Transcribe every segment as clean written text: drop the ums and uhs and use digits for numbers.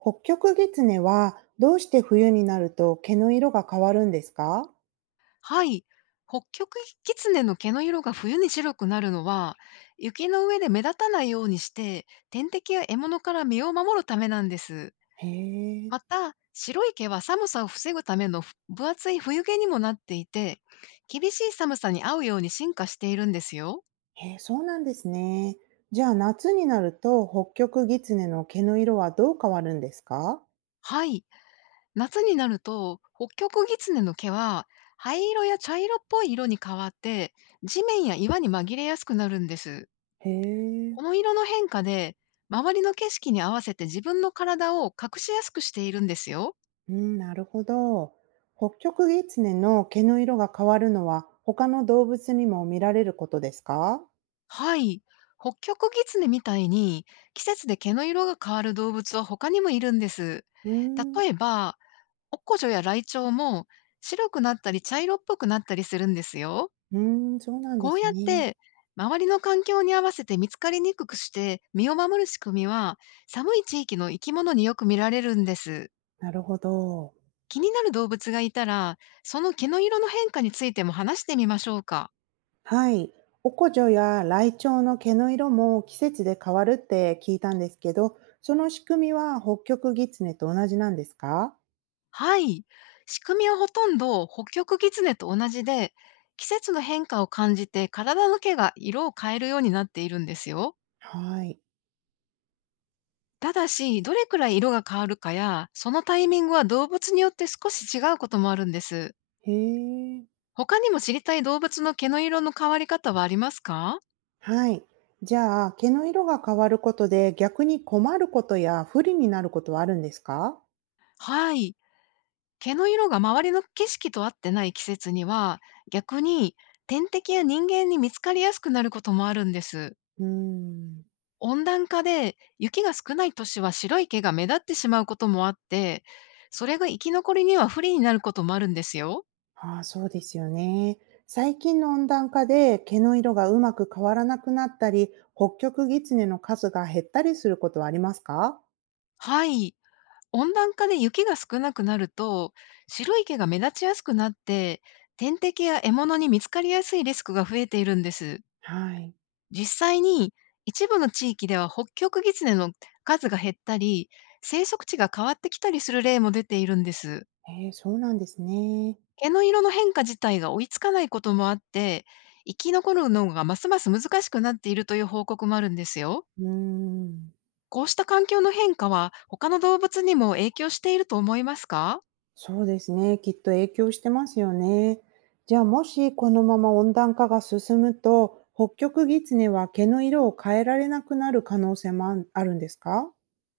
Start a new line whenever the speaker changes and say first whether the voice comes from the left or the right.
right: 北極月ネはどうして冬になると毛の色が変わるんですか？
left: はい。北極狐の毛の色が冬に白くなるのは、雪の上で目立たないようにして、天敵や獲物から身を守るためなんです。
right: へえ、
left: また、白い毛は寒さを防ぐための分厚い冬毛にもなっていて、厳しい寒さに合うように進化しているんですよ。
right: へえ、そうなんですね。じゃあ夏になると北極狐ネの毛の色はどう変わるんですか？
left: はい。夏になると、北極狐の毛は、灰色や茶色っぽい色に変わって、地面や岩に紛れやすくなるんです。
right: へえ、
left: この色の変化で、周りの景色に合わせて自分の体を隠しやすくしているんですよ。
right: うん、なるほど。北極狐ネの毛の色が変わるのは他の動物にも見られることですか？
left: はい。北極狐みたいに季節で毛の色が変わる動物は他にもいるんです。
right: うーん、う
left: 例えば、オッコジョやライチョウも白くなったり茶色っぽくなったりするんですよ。
right: ーん、そうなんで
left: こう
right: す
left: やっ
right: ね。
left: て周りの環境に合わせて見つかりにくくして身を守る仕組みは、寒い地域の生き物によく見られるんです。
right: なるほど。
left: 気になる動物がいたら、その毛の色の変化についても話してみましょうか。
right: はい。おこじょやライチョウの毛の色も季節で変わるって聞いたんですけど、その仕組みは北極ギツネと同じなんですか？
left: はい。仕組みはほとんど北極狐と同じで、季節の変化を感じて体の毛が色を変えるようになっているんですよ。
right: はい。
left: ただし、どれくらい色が変わるかや、そのタイミングは動物によって少し違うこともあるんです。
right: へえ。
left: 他にも知りたい動物の毛の色の変わり方はありますか？
right: はい。じゃあ、毛の色が変わることで逆に困ることや不利になることはあるんですか？
left: はい。毛の色が周りの景色と合ってない季節には、逆に天敵や人間に見つかりやすくなることもあるんです。
right: うーん。
left: 温暖化で雪が少ない年は白い毛が目立ってしまうこともあって、それが生き残りには不利になることもあるんですよ。
right: ああ、そうですよね。最近の温暖化で毛の色がうまく変わらなくなったり、北極ギツネの数が減ったりすることはありますか？
left: はい。温暖化で雪が少なくなると、白い毛が目立ちやすくなって、天敵や獲物に見つかりやすいリスクが増えているんです。
right: はい。
left: 実際に、一部の地域では北極狐の数が減ったり、生息地が変わってきたりする例も出ているんです。
right: ええ、そうなんですね。
left: 毛の色の変化自体が追いつかないこともあって、生き残るのがますます難しくなっているという報告もあるんですよ。
right: うーん、
left: こうした環境の変化は他の動物にも影響していると思いますか？
right: そうですね、きっと影響してますよね。じゃあ、もしこのまま温暖化が進むと、北極狐は毛の色を変えられなくなる可能性もあるんですか？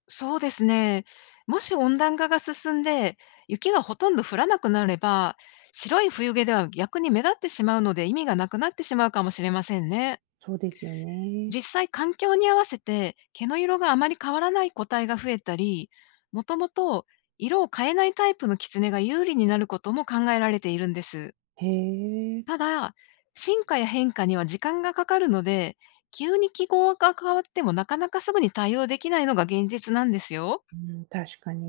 left: そうですね。もし温暖化が進んで、雪がほとんど降らなくなれば、白い冬毛では逆に目立ってしまうので、意味がなくなってしまうかもしれませんね。
right: そうですよね。
left: 実際、環境に合わせて毛の色があまり変わらない個体が増えたり、もともと色を変えないタイプのキツネが有利になることも考えられているんです。
right: へえ、
left: ただ、進化や変化には時間がかかるので、急に記号が変わってもなかなかすぐに対応できないのが現実なんですよ。
right: うん、確かに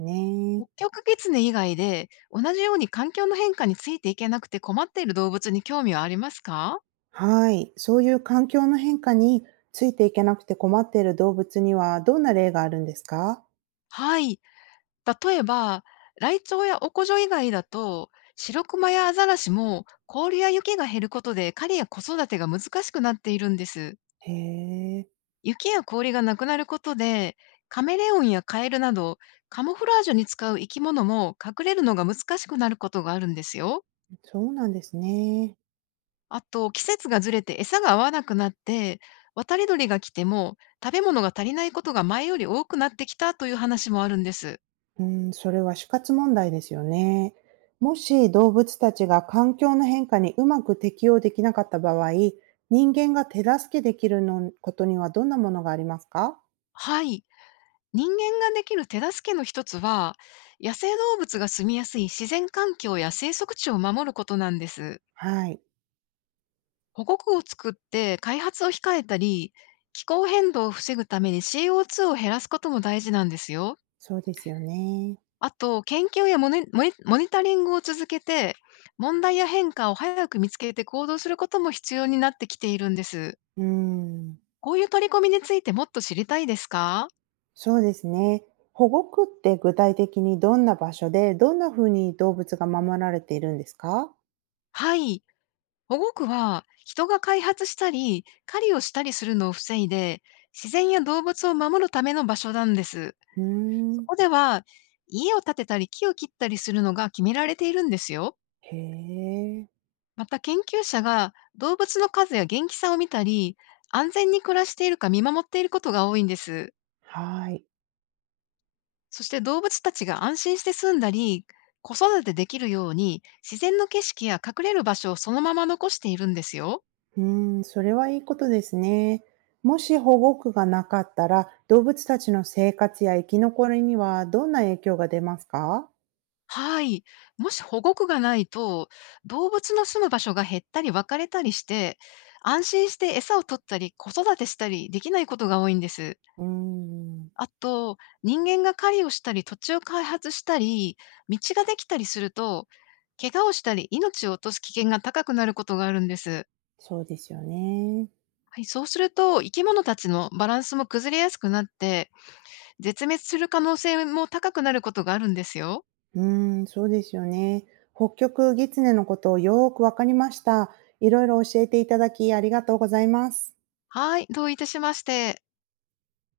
right: ね。
left: 北極狐以外で、同じように環境の変化についていけなくて困っている動物に興味はありますか？
right: はい、そういう環境の変化についていけなくて困っている動物にはどんな例があるんですか？
left: はい。例えば、ライチョウやオコジョ以外だと、シロクマやアザラシも氷や雪が減ることで狩りや子育てが難しくなっているんです。
right: へえ、
left: 雪や氷がなくなることで、カメレオンやカエルなどカモフラージュに使う生き物も隠れるのが難しくなることがあるんですよ。
right: そうなんですね。
left: あと、季節がずれて餌が合わなくなって、渡り鳥が来ても食べ物が足りないことが前より多くなってきたという話もあるんです。
right: うん、それは死活問題ですよね。もし動物たちが環境の変化にうまく適応できなかった場合、人間が手助けできるのことにはどんなものがありますか？
left: はい。人間ができる手助けの一つは、野生動物が住みやすい自然環境や生息地を守ることなんです。
right: はい、
left: 保護区を作って開発を控えたり、気候変動を防ぐために CO2 を減らすことも大事なんですよ。
right: そうですよね。
left: あと、研究やモニタリングを続けて、問題や変化を早く見つけて行動することも必要になってきているんです。
right: うん、
left: こういう取り組みについてもっと知りたいですか？
right: そうですね。保護区って具体的にどんな場所で、どんなふうに動物が守られているんですか？
left: はい。保護区は、人が開発したり、狩りをしたりするのを防いで、自然や動物を守るための場所なんです。
right: うー
left: そ
right: ん、
left: こでは、家を建てたり木を切ったりするのが決められているんですよ。
right: へえ、
left: また、研究者が動物の数や元気さを見たり、安全に暮らしているか見守っていることが多いんです。
right: はい。
left: そして動物たちが安心して住んだり、子育てできるように、自然の景色や隠れる場所をそのまま残しているんですよ。
right: うーん、それはいいことですね。もし保護区がなかったら、動物たちの生活や生き残りにはどんな影響が出ますか？
left: はい。もし保護区がないと、動物の住む場所が減ったり分かれたりして、安心して餌を取ったり子育てしたりできないことが多いんです。
right: うーん、
left: あと、人間が狩りをしたり、土地を開発したり、道ができたりすると、怪我をしたり、命を落とす危険が高くなることがあるんです。
right: そうですよね。
left: はい、そうすると、生き物たちのバランスも崩れやすくなって、絶滅する可能性も高くなることがあるんですよ。
right: うーん、そうですよね。北極狐のことをよーくわかりました。いろいろ教えていただきありがとうございます。
left: はい、どういたしまして。